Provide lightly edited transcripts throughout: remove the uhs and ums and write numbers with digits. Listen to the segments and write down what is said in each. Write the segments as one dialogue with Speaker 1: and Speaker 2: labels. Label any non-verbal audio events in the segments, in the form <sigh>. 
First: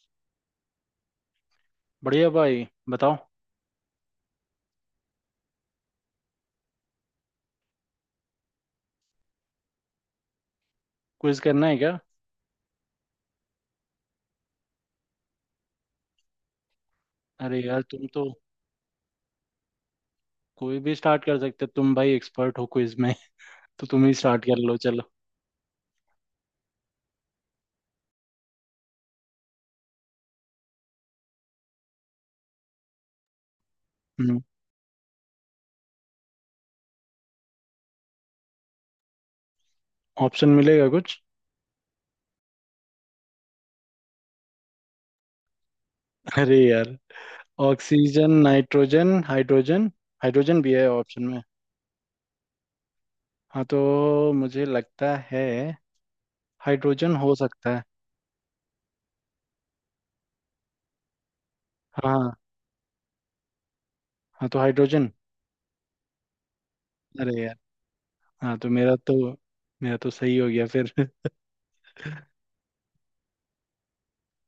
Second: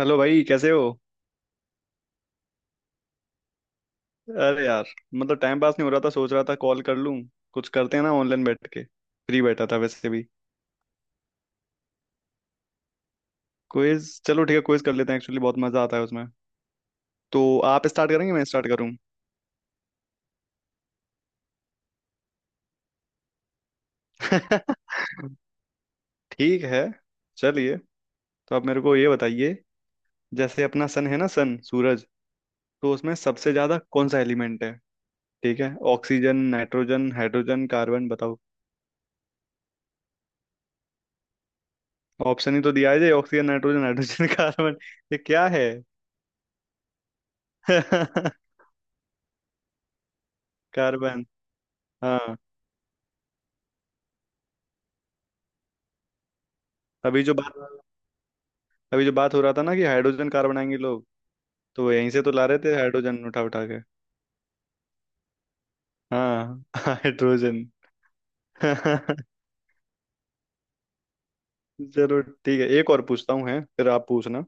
Speaker 1: Hello भाई, कैसे हो?
Speaker 2: बढ़िया भाई। बताओ।
Speaker 1: अरे यार, मतलब टाइम पास नहीं हो रहा था, सोच रहा था कॉल कर लूं। कुछ करते हैं ना ऑनलाइन बैठ के, फ्री बैठा था वैसे भी।
Speaker 2: क्विज करना है क्या?
Speaker 1: क्विज? चलो ठीक है, क्विज कर लेते हैं। एक्चुअली बहुत मजा आता है उसमें। तो
Speaker 2: अरे यार,
Speaker 1: आप
Speaker 2: तुम
Speaker 1: स्टार्ट
Speaker 2: तो
Speaker 1: करेंगे, मैं स्टार्ट करूं?
Speaker 2: कोई भी स्टार्ट कर सकते हो। तुम भाई एक्सपर्ट हो क्विज में <laughs> तो तुम ही स्टार्ट कर लो, चलो।
Speaker 1: <laughs> ठीक है, चलिए। तो आप मेरे को ये बताइए, जैसे अपना सन है ना, सन सूरज, तो उसमें सबसे ज्यादा कौन सा
Speaker 2: हम्म।
Speaker 1: एलिमेंट है? ठीक है, ऑक्सीजन, नाइट्रोजन, हाइड्रोजन, कार्बन, बताओ।
Speaker 2: ऑप्शन मिलेगा कुछ?
Speaker 1: ऑप्शन ही तो दिया है, ऑक्सीजन, नाइट्रोजन, हाइड्रोजन, <laughs> कार्बन। ये क्या है?
Speaker 2: <laughs> अरे यार।
Speaker 1: <laughs>
Speaker 2: Oxygen
Speaker 1: carbon.
Speaker 2: Nitrogen hydrogen. Hydrogen भी है ऑप्शन में।
Speaker 1: हाँ।
Speaker 2: हाँ तो मुझे लगता है हाइड्रोजन
Speaker 1: अभी
Speaker 2: हो
Speaker 1: जो बात
Speaker 2: सकता है।
Speaker 1: अभी जो बात हो रहा था ना कि हाइड्रोजन कार बनाएंगे लोग, तो यहीं से तो
Speaker 2: हाँ।
Speaker 1: ला रहे थे हाइड्रोजन उठा उठा के।
Speaker 2: हाँ तो हाइड्रोजन।
Speaker 1: हाँ <laughs>
Speaker 2: अरे यार।
Speaker 1: हाइड्रोजन।
Speaker 2: हाँ तो मेरा तो
Speaker 1: <laughs>
Speaker 2: मेरा तो सही हो गया फिर <laughs>
Speaker 1: चलो ठीक है, एक और पूछता हूँ है फिर आप पूछना।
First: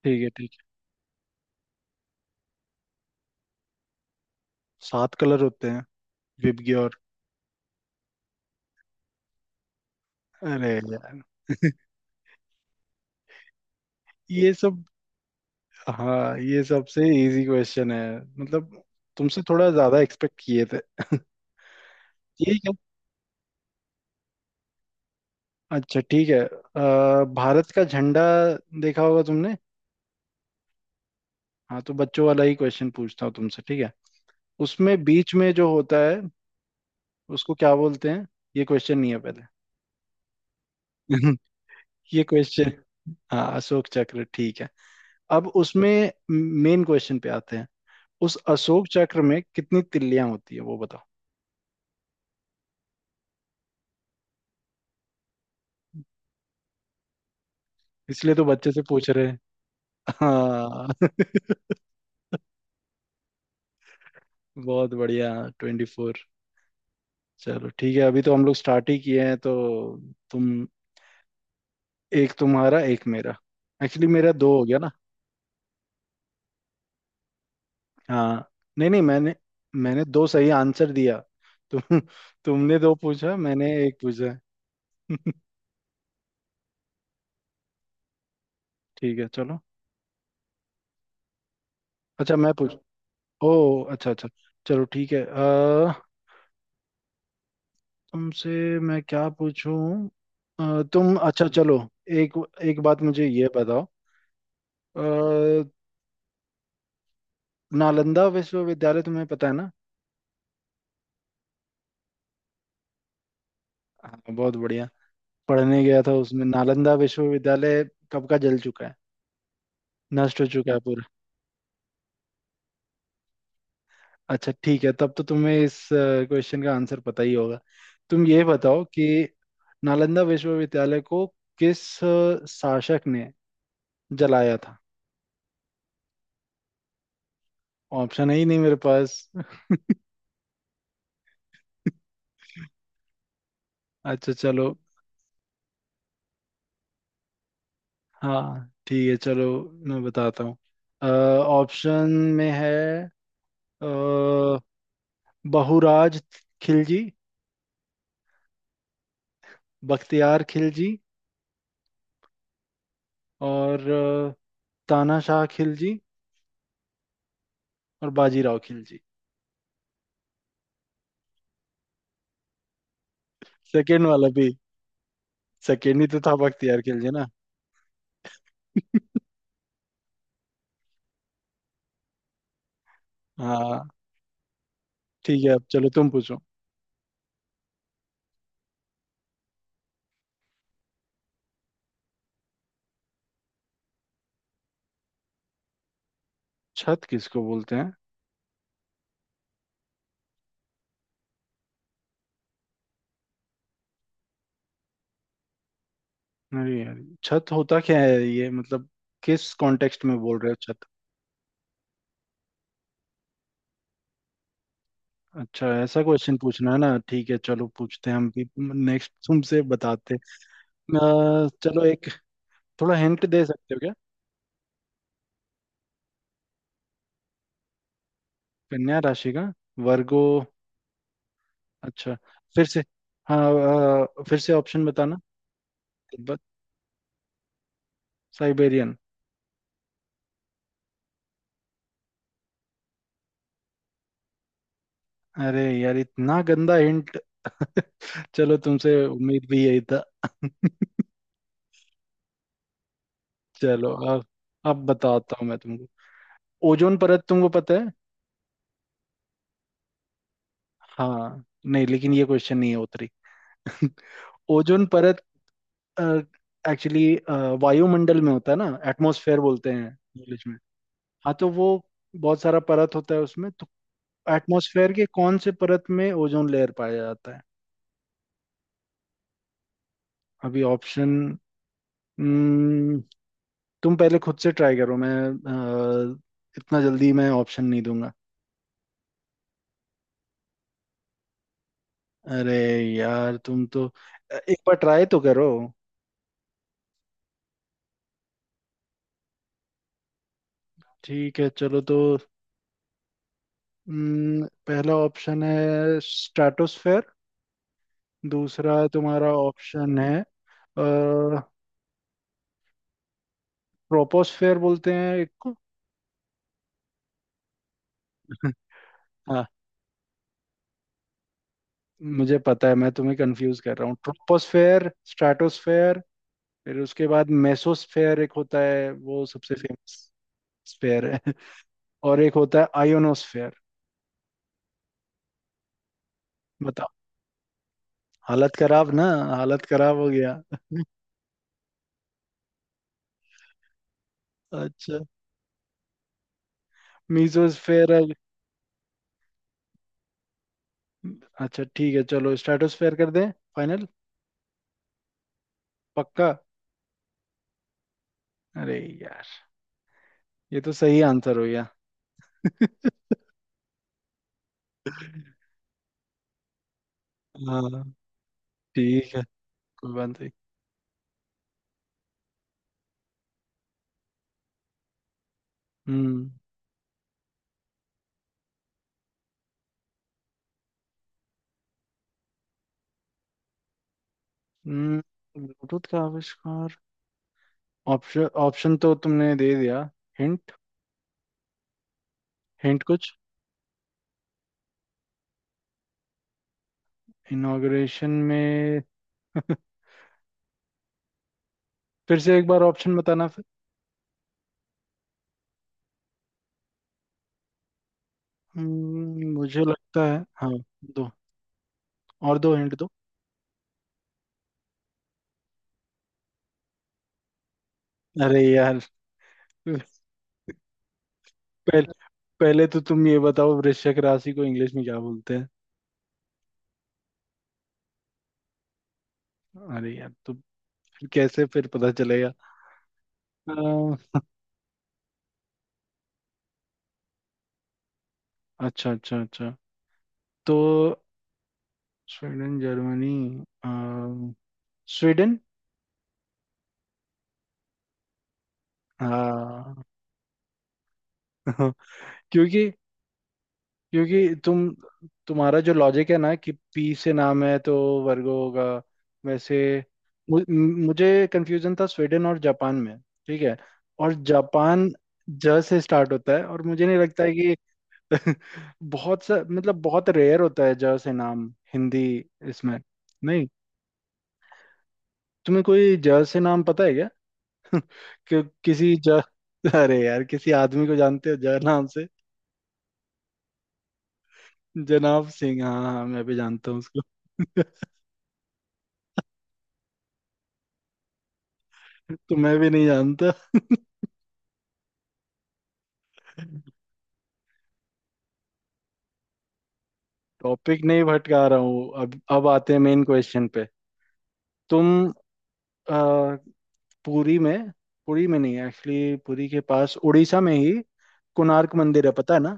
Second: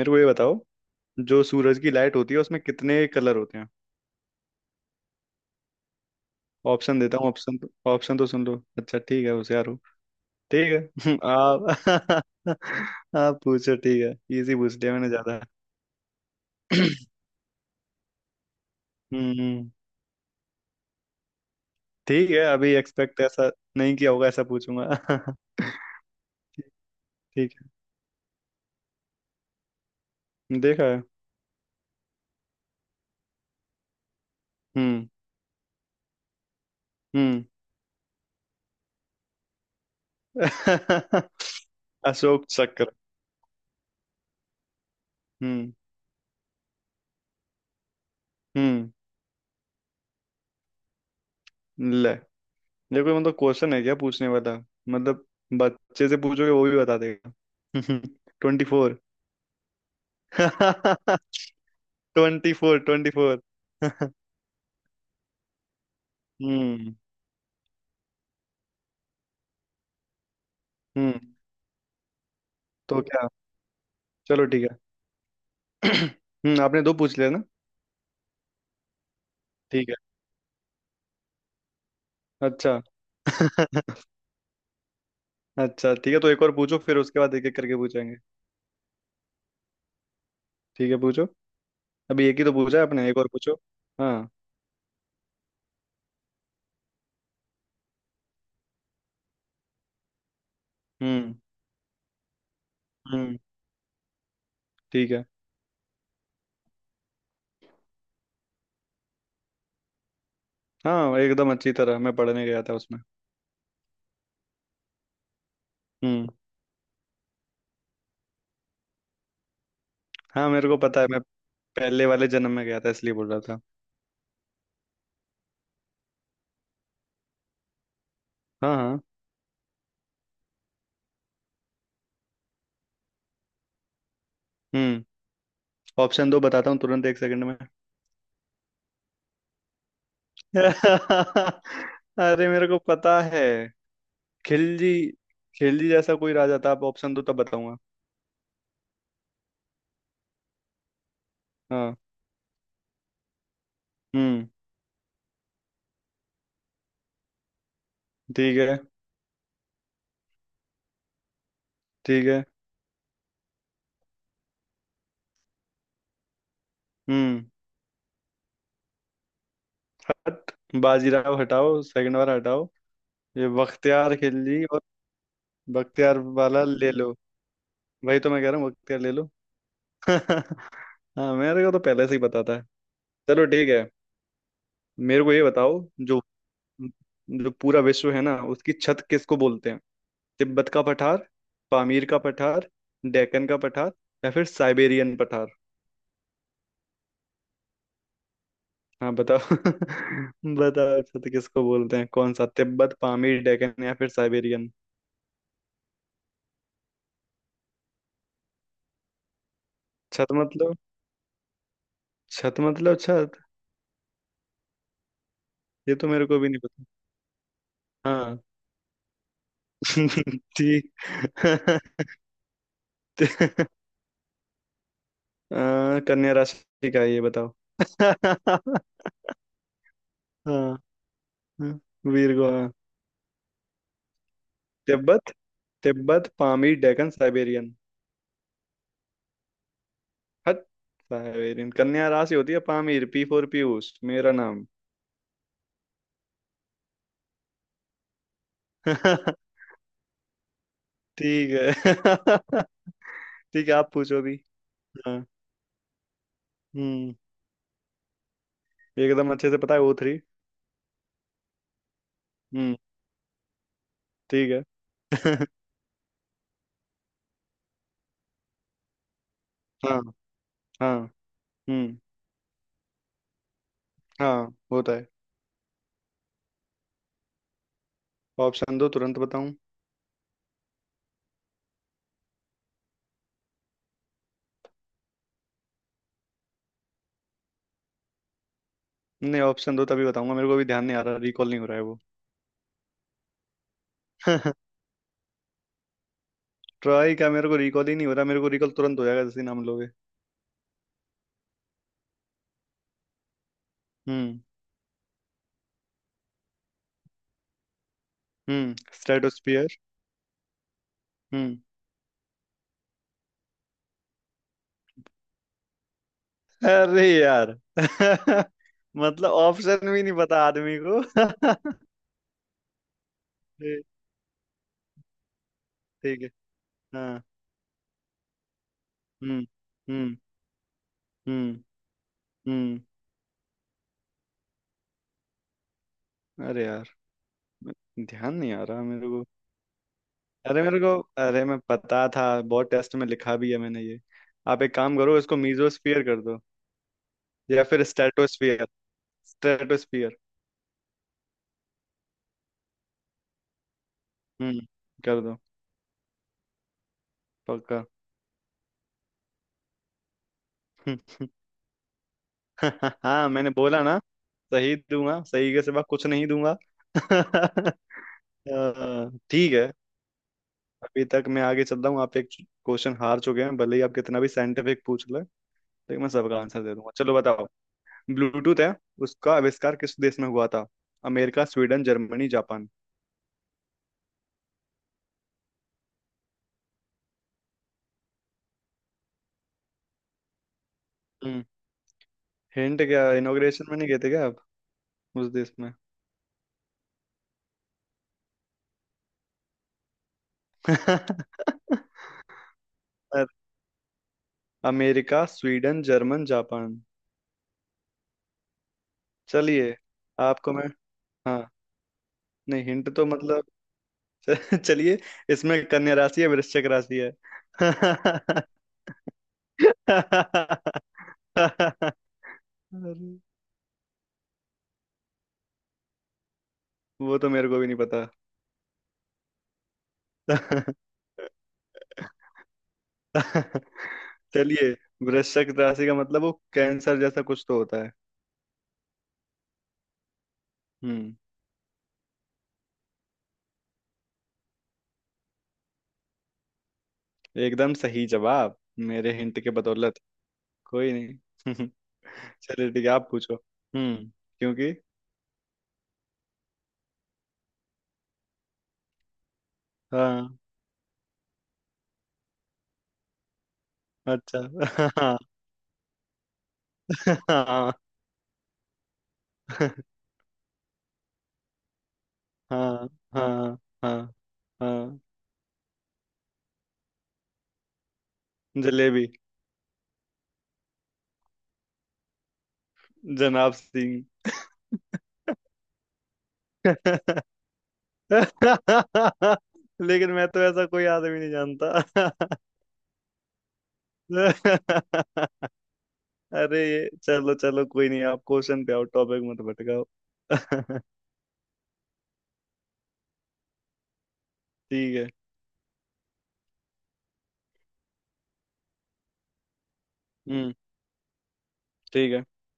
Speaker 1: मेरे को
Speaker 2: ठीक
Speaker 1: ये
Speaker 2: है, ठीक
Speaker 1: बताओ,
Speaker 2: है।
Speaker 1: जो सूरज की लाइट होती है उसमें कितने कलर होते हैं?
Speaker 2: सात कलर होते हैं,
Speaker 1: ऑप्शन
Speaker 2: विबग्योर।
Speaker 1: देता हूँ, ऑप्शन तो सुन लो। अच्छा ठीक है, होशियार हो।
Speaker 2: अरे
Speaker 1: ठीक है
Speaker 2: यार
Speaker 1: <laughs>
Speaker 2: <laughs>
Speaker 1: आप। <laughs> आप पूछो, ठीक है।
Speaker 2: ये
Speaker 1: इजी पूछ
Speaker 2: सब।
Speaker 1: लिया मैंने ज्यादा।
Speaker 2: हाँ, ये सबसे
Speaker 1: <clears throat>
Speaker 2: इजी क्वेश्चन है। मतलब तुमसे थोड़ा
Speaker 1: हम्म।
Speaker 2: ज्यादा एक्सपेक्ट किए थे <laughs>
Speaker 1: ठीक है,
Speaker 2: ठीक
Speaker 1: अभी
Speaker 2: है।
Speaker 1: एक्सपेक्ट ऐसा नहीं किया होगा ऐसा पूछूंगा। <laughs>
Speaker 2: अच्छा ठीक है।
Speaker 1: ठीक
Speaker 2: भारत का झंडा देखा होगा तुमने।
Speaker 1: है। देखा है।
Speaker 2: हाँ तो बच्चों वाला ही क्वेश्चन पूछता हूँ तुमसे, ठीक है? उसमें
Speaker 1: हम्म।
Speaker 2: बीच में जो होता है
Speaker 1: हम्म।
Speaker 2: उसको क्या बोलते हैं? ये क्वेश्चन नहीं है पहले <laughs>
Speaker 1: <laughs>
Speaker 2: ये
Speaker 1: अशोक
Speaker 2: क्वेश्चन।
Speaker 1: चक्र।
Speaker 2: हाँ, अशोक चक्र, ठीक है। अब
Speaker 1: हम्म।
Speaker 2: उसमें मेन क्वेश्चन पे आते हैं। उस अशोक
Speaker 1: हम्म।
Speaker 2: चक्र में कितनी तिल्लियां होती है वो बताओ।
Speaker 1: ले, ये कोई मतलब क्वेश्चन है क्या पूछने वाला? मतलब बच्चे से पूछोगे वो भी बता देगा। <laughs>
Speaker 2: इसलिए तो
Speaker 1: ट्वेंटी
Speaker 2: बच्चे से
Speaker 1: फोर
Speaker 2: पूछ रहे हैं। हाँ
Speaker 1: <laughs>
Speaker 2: <laughs>
Speaker 1: ट्वेंटी फोर, 24। <laughs>
Speaker 2: बहुत बढ़िया। 24।
Speaker 1: हम्म।
Speaker 2: चलो ठीक है, अभी तो हम लोग स्टार्ट ही किए हैं तो तुम,
Speaker 1: हम्म।
Speaker 2: एक तुम्हारा
Speaker 1: तो
Speaker 2: एक
Speaker 1: क्या?
Speaker 2: मेरा। एक्चुअली मेरा
Speaker 1: चलो
Speaker 2: दो हो
Speaker 1: ठीक
Speaker 2: गया
Speaker 1: है।
Speaker 2: ना।
Speaker 1: <clears throat> हम्म, आपने दो पूछ लिया ना?
Speaker 2: हाँ। नहीं नहीं, मैंने,
Speaker 1: ठीक है।
Speaker 2: मैंने दो सही आंसर दिया। तुम,
Speaker 1: अच्छा।
Speaker 2: तुमने दो पूछा मैंने एक
Speaker 1: <laughs>
Speaker 2: पूछा है। <laughs>
Speaker 1: अच्छा ठीक है, तो एक और पूछो, फिर उसके बाद एक एक करके पूछेंगे।
Speaker 2: ठीक है चलो।
Speaker 1: ठीक है, पूछो। अभी
Speaker 2: अच्छा
Speaker 1: एक ही तो
Speaker 2: मैं पूछ,
Speaker 1: पूछा है आपने, एक और
Speaker 2: ओ
Speaker 1: पूछो।
Speaker 2: अच्छा अच्छा।
Speaker 1: हाँ।
Speaker 2: चलो ठीक है। तुमसे मैं क्या पूछूं? तुम,
Speaker 1: हम्म।
Speaker 2: अच्छा चलो। एक एक बात मुझे
Speaker 1: हम्म।
Speaker 2: ये बताओ।
Speaker 1: ठीक है।
Speaker 2: अ, नालंदा विश्वविद्यालय तुम्हें पता है ना?
Speaker 1: हाँ एकदम अच्छी तरह, मैं पढ़ने गया था उसमें।
Speaker 2: हाँ बहुत बढ़िया। पढ़ने गया था
Speaker 1: हम्म।
Speaker 2: उसमें, नालंदा विश्वविद्यालय कब का जल चुका है, नष्ट हो
Speaker 1: हाँ मेरे
Speaker 2: चुका
Speaker 1: को
Speaker 2: है
Speaker 1: पता
Speaker 2: पूरा।
Speaker 1: है, मैं पहले वाले जन्म में गया था इसलिए बोल रहा था।
Speaker 2: अच्छा ठीक है, तब तो तुम्हें इस क्वेश्चन का आंसर पता ही होगा। तुम ये
Speaker 1: हाँ
Speaker 2: बताओ
Speaker 1: हाँ।
Speaker 2: कि नालंदा विश्वविद्यालय को किस शासक ने जलाया था?
Speaker 1: हम्म। ऑप्शन दो, बताता हूँ तुरंत एक सेकंड में।
Speaker 2: ऑप्शन है ही नहीं मेरे पास।
Speaker 1: <laughs> अरे मेरे को पता है।
Speaker 2: अच्छा चलो।
Speaker 1: खिलजी। खिलजी जैसा कोई राजा था, आप ऑप्शन दो तब बताऊंगा।
Speaker 2: हाँ ठीक है चलो, मैं बताता हूँ।
Speaker 1: हाँ।
Speaker 2: ऑप्शन में है, अ,
Speaker 1: हम्म।
Speaker 2: बहुराज खिलजी,
Speaker 1: ठीक है।
Speaker 2: बख्तियार खिलजी,
Speaker 1: ठीक है।
Speaker 2: और तानाशाह खिलजी,
Speaker 1: हम्म।
Speaker 2: और बाजीराव खिलजी।
Speaker 1: हट, बाजीराव हटाओ, सेकंड वाला हटाओ। ये
Speaker 2: सेकेंड
Speaker 1: बख्तियार
Speaker 2: वाला भी?
Speaker 1: खिलजी और
Speaker 2: सेकेंड ही
Speaker 1: बख्तियार
Speaker 2: तो था
Speaker 1: वाला
Speaker 2: बख्तियार
Speaker 1: ले
Speaker 2: खिलजी
Speaker 1: लो।
Speaker 2: ना।
Speaker 1: वही तो मैं कह रहा हूँ, बख्तियार ले लो। <laughs> हाँ मेरे को तो पहले से ही पता था। चलो ठीक है।
Speaker 2: हाँ,
Speaker 1: मेरे को
Speaker 2: ठीक
Speaker 1: ये
Speaker 2: है, अब
Speaker 1: बताओ,
Speaker 2: चलो तुम
Speaker 1: जो
Speaker 2: पूछो।
Speaker 1: जो पूरा विश्व है ना उसकी छत किसको बोलते हैं? तिब्बत का पठार, पामीर का पठार, डेक्कन का पठार, या फिर साइबेरियन पठार।
Speaker 2: छत किसको बोलते हैं?
Speaker 1: हाँ बताओ, <laughs> बताओ, छत किसको बोलते हैं? कौन सा, तिब्बत, पामीर, डेक्कन या फिर साइबेरियन?
Speaker 2: अरे यार, छत होता क्या है ये, मतलब किस कॉन्टेक्स्ट में
Speaker 1: छत
Speaker 2: बोल रहे हो
Speaker 1: मतलब,
Speaker 2: छत?
Speaker 1: छत मतलब छत।
Speaker 2: अच्छा
Speaker 1: ये
Speaker 2: ऐसा
Speaker 1: तो मेरे
Speaker 2: क्वेश्चन
Speaker 1: को भी नहीं
Speaker 2: पूछना है
Speaker 1: पता।
Speaker 2: ना? ठीक है चलो, पूछते हैं हम
Speaker 1: हाँ
Speaker 2: भी नेक्स्ट तुमसे बताते हैं।
Speaker 1: <laughs> ठीक।
Speaker 2: चलो एक थोड़ा हिंट दे सकते हो
Speaker 1: <laughs>
Speaker 2: क्या?
Speaker 1: अ, कन्या राशि का है, ये बताओ।
Speaker 2: कन्या
Speaker 1: <laughs>
Speaker 2: राशि का, वर्गो।
Speaker 1: हाँ। हाँ,
Speaker 2: अच्छा,
Speaker 1: वीरगो,
Speaker 2: फिर
Speaker 1: हाँ।
Speaker 2: से। हाँ, फिर से ऑप्शन बताना।
Speaker 1: Tibet, Tibet,
Speaker 2: Tibet,
Speaker 1: Pamir, Deccan, Siberian.
Speaker 2: Siberian.
Speaker 1: हट, साइबेरियन कन्या राशि होती है? पामीर, पी फॉर पीयूष, मेरा नाम।
Speaker 2: अरे यार इतना गंदा हिंट <laughs> चलो तुमसे उम्मीद
Speaker 1: <laughs>
Speaker 2: भी यही था <laughs>
Speaker 1: ठीक है। <laughs> ठीक है,
Speaker 2: चलो
Speaker 1: आप पूछो
Speaker 2: अब
Speaker 1: भी।
Speaker 2: अब
Speaker 1: हाँ।
Speaker 2: बताता हूँ मैं तुमको। ओजोन
Speaker 1: हम्म,
Speaker 2: परत तुमको पता है?
Speaker 1: एकदम अच्छे से पता है, O3।
Speaker 2: हाँ नहीं, लेकिन ये क्वेश्चन नहीं
Speaker 1: हम्म।
Speaker 2: है उतरी <laughs>
Speaker 1: ठीक
Speaker 2: ओजोन परत,
Speaker 1: है। <laughs>
Speaker 2: एक्चुअली वायुमंडल में होता है ना, एटमॉस्फेयर बोलते हैं
Speaker 1: हाँ।
Speaker 2: इंग्लिश में।
Speaker 1: हाँ।
Speaker 2: हाँ तो वो,
Speaker 1: हम्म।
Speaker 2: बहुत सारा परत होता है उसमें तो।
Speaker 1: हाँ
Speaker 2: एटमॉस्फेयर
Speaker 1: होता है।
Speaker 2: के कौन से परत में ओजोन लेयर पाया जाता है?
Speaker 1: ऑप्शन दो तुरंत बताऊं।
Speaker 2: अभी ऑप्शन, तुम पहले खुद से ट्राई करो, मैं अ, इतना जल्दी मैं ऑप्शन नहीं दूंगा।
Speaker 1: नहीं ऑप्शन दो तभी बताऊंगा, मेरे को अभी ध्यान नहीं आ रहा, रिकॉल नहीं हो रहा है वो।
Speaker 2: अरे यार तुम तो, एक
Speaker 1: <laughs>
Speaker 2: बार ट्राई तो करो।
Speaker 1: ट्राई क्या, मेरे को रिकॉल ही नहीं हो रहा, मेरे को रिकॉल तुरंत हो जाएगा जैसे ही नाम लोगे।
Speaker 2: ठीक है चलो तो।
Speaker 1: हम्म।
Speaker 2: पहला ऑप्शन है स्ट्रेटोस्फेयर। दूसरा
Speaker 1: हम्म।
Speaker 2: तुम्हारा
Speaker 1: स्ट्रेटोस्फियर।
Speaker 2: ऑप्शन है,
Speaker 1: हम्म।
Speaker 2: ट्रोपोस्फेयर बोलते हैं एक को
Speaker 1: अरे यार। <laughs>
Speaker 2: <laughs>
Speaker 1: मतलब
Speaker 2: हाँ,
Speaker 1: ऑप्शन भी नहीं पता आदमी को। <laughs>
Speaker 2: मुझे पता है मैं तुम्हें कंफ्यूज
Speaker 1: ए,
Speaker 2: कर रहा हूँ, ट्रोपोस्फेयर स्ट्रेटोस्फेयर।
Speaker 1: ठीक है।
Speaker 2: फिर उसके
Speaker 1: हाँ।
Speaker 2: बाद मेसोस्फेयर एक होता है, वो
Speaker 1: हम्म।
Speaker 2: सबसे फेमस
Speaker 1: हम्म।
Speaker 2: स्फेयर है
Speaker 1: हम्म।
Speaker 2: <laughs> और एक होता है
Speaker 1: हम्म।
Speaker 2: आयोनोस्फेयर।
Speaker 1: अरे
Speaker 2: बताओ।
Speaker 1: यार, ध्यान नहीं
Speaker 2: हालत
Speaker 1: आ रहा
Speaker 2: खराब ना,
Speaker 1: मेरे को।
Speaker 2: हालत खराब हो गया।
Speaker 1: अरे मेरे को अरे मैं पता था, बहुत टेस्ट में लिखा भी है मैंने ये। आप एक काम
Speaker 2: अच्छा,
Speaker 1: करो, इसको मीजोस्फियर कर दो या फिर
Speaker 2: मीसोस्फेयर?
Speaker 1: स्ट्रेटोस्फियर। स्ट्रेटोस्फियर।
Speaker 2: अच्छा ठीक है चलो, स्ट्रेटोस्फेयर कर दें फाइनल।
Speaker 1: हम्म, कर दो।
Speaker 2: पक्का?
Speaker 1: पक्का।
Speaker 2: अरे यार, ये तो सही
Speaker 1: <laughs>
Speaker 2: आंसर हो गया
Speaker 1: <laughs>
Speaker 2: <laughs>
Speaker 1: हाँ मैंने बोला ना, सही दूंगा, सही के सिवा कुछ नहीं दूंगा। <laughs>
Speaker 2: हाँ ठीक है,
Speaker 1: ठीक है।
Speaker 2: कोई बात नहीं।
Speaker 1: अभी तक मैं आगे चल रहा हूँ, आप एक क्वेश्चन हार चुके हैं, भले ही आप कितना भी साइंटिफिक पूछ ले लेकिन मैं
Speaker 2: हम्म।
Speaker 1: सबका आंसर दे दूंगा। चलो बताओ, ब्लूटूथ है, उसका आविष्कार किस देश में हुआ था? America, Sweden, Germany, Japan.
Speaker 2: हम्म, ब्लूटूथ का आविष्कार। ऑप्शन, ऑप्शन तो तुमने दे दिया। हिंट,
Speaker 1: हम्म। हिंट
Speaker 2: हिंट
Speaker 1: क्या,
Speaker 2: कुछ
Speaker 1: इनॉग्रेशन में नहीं गए थे क्या आप, उस देश में?
Speaker 2: इनॉग्रेशन में?
Speaker 1: <laughs>
Speaker 2: फिर से एक बार ऑप्शन बताना फिर।
Speaker 1: America, Sweden, German, Japan.
Speaker 2: मुझे
Speaker 1: चलिए,
Speaker 2: लगता है, हाँ
Speaker 1: आपको मैं।
Speaker 2: दो
Speaker 1: हाँ।
Speaker 2: और, दो
Speaker 1: नहीं
Speaker 2: हिंट दो।
Speaker 1: हिंट तो मतलब। <laughs> चलिए, इसमें कन्या राशि है, वृश्चिक राशि है। <laughs>
Speaker 2: अरे
Speaker 1: अरे,
Speaker 2: यार <laughs> पहले, पहले तो तुम ये बताओ वृश्चिक राशि को इंग्लिश में क्या बोलते हैं?
Speaker 1: वो तो मेरे को भी नहीं पता।
Speaker 2: अरे यार, तो
Speaker 1: <laughs>
Speaker 2: फिर कैसे फिर पता चलेगा? अ,
Speaker 1: चलिए, वृश्चिक राशि का मतलब, वो कैंसर जैसा कुछ तो होता है।
Speaker 2: अच्छा अच्छा अच्छा। तो
Speaker 1: हम्म।
Speaker 2: स्वीडन जर्मनी, अ, स्वीडन।
Speaker 1: एकदम सही जवाब, मेरे हिंट के
Speaker 2: हाँ
Speaker 1: बदौलत। कोई नहीं। <laughs>
Speaker 2: <laughs> क्योंकि
Speaker 1: चलिए ठीक है, आप पूछो। हम्म।
Speaker 2: क्योंकि तुम
Speaker 1: क्योंकि।
Speaker 2: तुम्हारा जो लॉजिक है ना, कि पी से नाम है तो वर्गो होगा, वैसे।
Speaker 1: हाँ।
Speaker 2: मु, मुझे कंफ्यूजन था स्वीडन और जापान में, ठीक है? और
Speaker 1: अच्छा।
Speaker 2: जापान
Speaker 1: <laughs>
Speaker 2: ज से स्टार्ट होता है, और मुझे नहीं
Speaker 1: हाँ
Speaker 2: लगता है कि
Speaker 1: हाँ
Speaker 2: बहुत सा, मतलब बहुत रेयर होता है ज से नाम हिंदी इसमें,
Speaker 1: हाँ।
Speaker 2: नहीं?
Speaker 1: हाँ। हाँ। हाँ।
Speaker 2: तुम्हें कोई ज से नाम पता है क्या? <laughs> किसी
Speaker 1: जलेबी।
Speaker 2: ज? <laughs> अरे यार, किसी आदमी को जानते हो ज नाम से?
Speaker 1: जनाब सिंह।
Speaker 2: जनाब सिंह? हाँ हाँ हाँ, मैं भी जानता हूँ उसको
Speaker 1: <laughs>
Speaker 2: <laughs>
Speaker 1: लेकिन मैं तो ऐसा कोई आदमी नहीं
Speaker 2: तो
Speaker 1: जानता।
Speaker 2: मैं भी नहीं जानता
Speaker 1: <laughs> अरे
Speaker 2: <laughs>
Speaker 1: ये, चलो चलो कोई नहीं, आप क्वेश्चन पे आओ, टॉपिक मत भटकाओ। <laughs>
Speaker 2: टॉपिक नहीं भटका रहा हूँ, अब आते हैं मेन क्वेश्चन पे।
Speaker 1: ठीक
Speaker 2: तुम,
Speaker 1: है।
Speaker 2: अ, पुरी में, पुरी में नहीं, एक्चुअली पुरी के पास उड़ीसा में
Speaker 1: हम्म।
Speaker 2: ही कोणार्क मंदिर है,
Speaker 1: ठीक है।
Speaker 2: पता है?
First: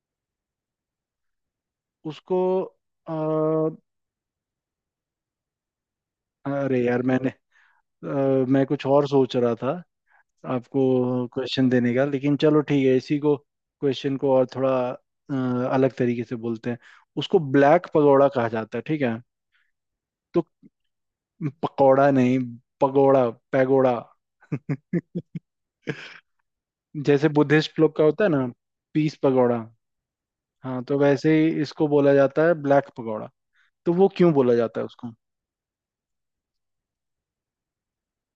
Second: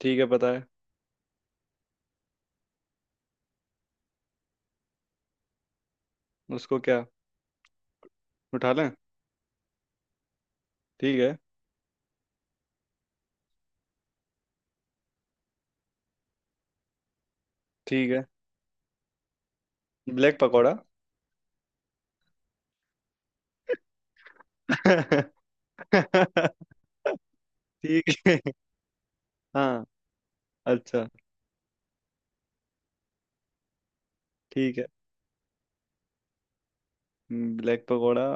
Speaker 1: ठीक है, पता है।
Speaker 2: उसको, अ, अरे
Speaker 1: उसको
Speaker 2: यार
Speaker 1: क्या?
Speaker 2: मैंने, अ, मैं
Speaker 1: उठा
Speaker 2: कुछ
Speaker 1: लें?
Speaker 2: और सोच रहा था
Speaker 1: ठीक
Speaker 2: आपको
Speaker 1: है।
Speaker 2: क्वेश्चन देने का, लेकिन चलो ठीक है इसी को क्वेश्चन को और थोड़ा अलग तरीके से बोलते हैं। उसको ब्लैक
Speaker 1: ठीक है।
Speaker 2: पगोड़ा कहा जाता है, ठीक है?
Speaker 1: ब्लैक
Speaker 2: तो
Speaker 1: पकौड़ा।
Speaker 2: पकौड़ा नहीं, पगोड़ा, पैगोड़ा <laughs>
Speaker 1: <laughs>
Speaker 2: जैसे बुद्धिस्ट लोग का
Speaker 1: ठीक
Speaker 2: होता है
Speaker 1: है।
Speaker 2: ना, पीस पगोड़ा।
Speaker 1: हाँ।
Speaker 2: हाँ, तो
Speaker 1: अच्छा।
Speaker 2: वैसे ही इसको बोला जाता है ब्लैक पगोड़ा। तो वो क्यों बोला
Speaker 1: ठीक
Speaker 2: जाता है
Speaker 1: है।
Speaker 2: उसको?
Speaker 1: ब्लैक पकौड़ा।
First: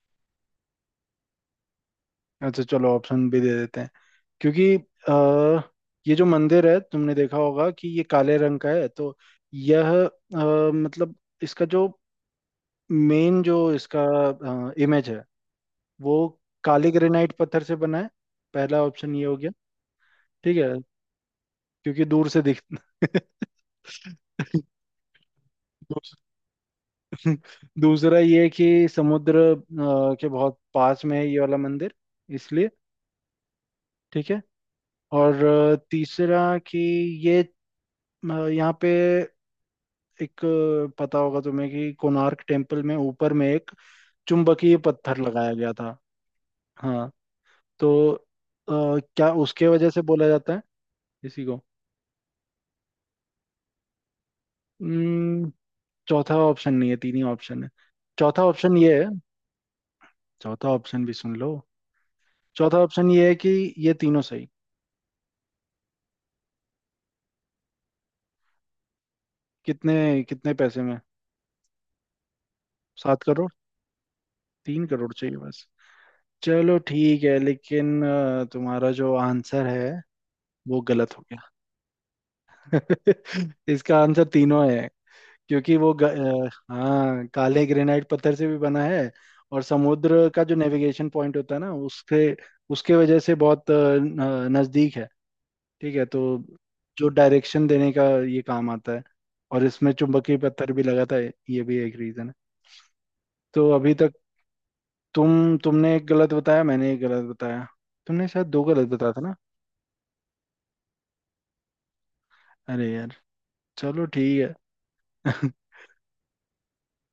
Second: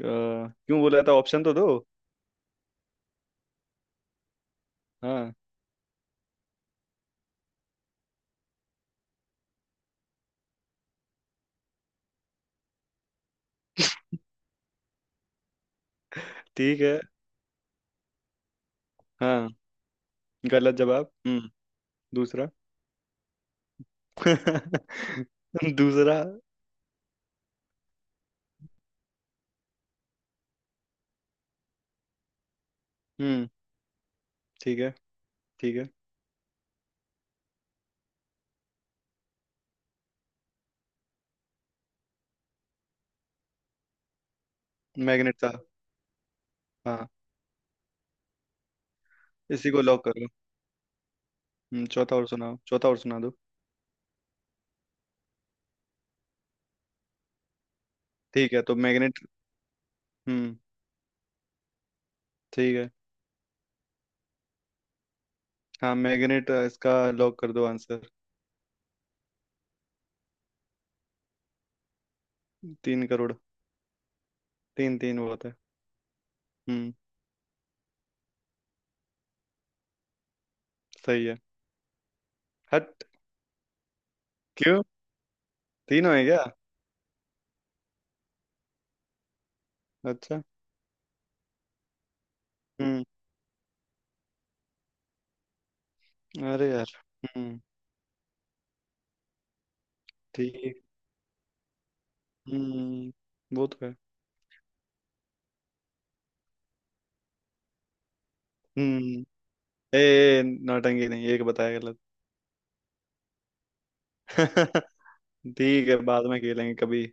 Speaker 1: अ, क्यों बोला था? ऑप्शन तो दो।
Speaker 2: अच्छा चलो, ऑप्शन भी दे देते हैं। क्योंकि
Speaker 1: हाँ।
Speaker 2: ये जो मंदिर है, तुमने देखा होगा कि ये काले रंग का है, तो यह मतलब इसका जो मेन, जो इसका इमेज है, वो
Speaker 1: ठीक
Speaker 2: काले
Speaker 1: है।
Speaker 2: ग्रेनाइट पत्थर से बना है। पहला ऑप्शन ये हो
Speaker 1: हाँ।
Speaker 2: गया, ठीक है।
Speaker 1: गलत जवाब। हम्म।
Speaker 2: क्योंकि दूर से
Speaker 1: दूसरा।
Speaker 2: दिख <laughs>
Speaker 1: <laughs>
Speaker 2: दूस-
Speaker 1: दूसरा।
Speaker 2: दूसरा ये कि समुद्र के बहुत पास में है ये वाला मंदिर, इसलिए,
Speaker 1: हम्म।
Speaker 2: ठीक है?
Speaker 1: ठीक है।
Speaker 2: और
Speaker 1: ठीक है।
Speaker 2: तीसरा कि ये यहाँ पे एक, पता होगा तुम्हें कि कोणार्क टेम्पल में ऊपर में एक चुंबकीय पत्थर
Speaker 1: मैग्नेट
Speaker 2: लगाया
Speaker 1: था।
Speaker 2: गया था।
Speaker 1: हाँ।
Speaker 2: हाँ, तो क्या उसके
Speaker 1: इसी को
Speaker 2: वजह से
Speaker 1: लॉक करो।
Speaker 2: बोला जाता है? इसी को।
Speaker 1: हम्म, चौथा और सुनाओ, चौथा और सुना दो।
Speaker 2: हम्म, चौथा ऑप्शन नहीं है, तीन ही ऑप्शन है। चौथा
Speaker 1: ठीक है तो
Speaker 2: ऑप्शन ये है,
Speaker 1: मैग्नेट। हम्म।
Speaker 2: चौथा ऑप्शन भी सुन लो।
Speaker 1: ठीक
Speaker 2: चौथा
Speaker 1: है।
Speaker 2: ऑप्शन ये है कि ये तीनों सही।
Speaker 1: हाँ मैग्नेट, इसका लॉक कर दो आंसर।
Speaker 2: कितने, कितने पैसे में?
Speaker 1: तीन
Speaker 2: सात
Speaker 1: करोड़
Speaker 2: करोड़ तीन
Speaker 1: 3,
Speaker 2: करोड़
Speaker 1: 3
Speaker 2: चाहिए
Speaker 1: बहुत है।
Speaker 2: बस। चलो
Speaker 1: हम्म।
Speaker 2: ठीक है, लेकिन तुम्हारा जो आंसर है वो गलत हो
Speaker 1: सही है।
Speaker 2: गया
Speaker 1: हट।
Speaker 2: <laughs> इसका आंसर तीनों
Speaker 1: क्यों?
Speaker 2: है। क्योंकि वो
Speaker 1: तीनों है क्या?
Speaker 2: हाँ, काले ग्रेनाइट पत्थर से भी बना है, और समुद्र
Speaker 1: अच्छा।
Speaker 2: का जो नेविगेशन पॉइंट होता है ना उसके, उसके
Speaker 1: हम्म।
Speaker 2: वजह से बहुत नजदीक है, ठीक है? तो
Speaker 1: अरे यार।
Speaker 2: जो
Speaker 1: हम्म।
Speaker 2: डायरेक्शन देने का ये काम आता है, और इसमें चुंबकीय पत्थर
Speaker 1: ठीक।
Speaker 2: भी लगा था, ये भी एक रीजन है।
Speaker 1: हम्म। वो
Speaker 2: तो
Speaker 1: तो
Speaker 2: अभी
Speaker 1: है।
Speaker 2: तक तुमने एक गलत बताया, मैंने एक गलत बताया। तुमने शायद दो गलत बताया था
Speaker 1: हम्म।
Speaker 2: ना?
Speaker 1: ए, नौटंकी नहीं, एक बताया गलत।
Speaker 2: अरे यार चलो ठीक
Speaker 1: <laughs> ठीक
Speaker 2: है <laughs>
Speaker 1: है, बाद में खेलेंगे कभी।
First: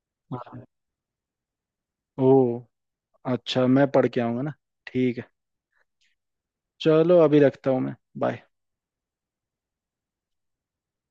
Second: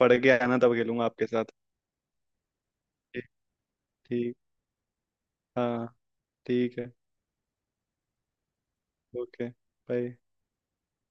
Speaker 1: पढ़ के आना
Speaker 2: हाँ।
Speaker 1: तब खेलूंगा आपके साथ।
Speaker 2: ओ,
Speaker 1: ठीक।
Speaker 2: अच्छा मैं पढ़ के
Speaker 1: ठीक।
Speaker 2: आऊंगा ना? ठीक है।
Speaker 1: हाँ। ठीक है।
Speaker 2: चलो अभी रखता हूँ मैं, बाय।
Speaker 1: ओके। बाय।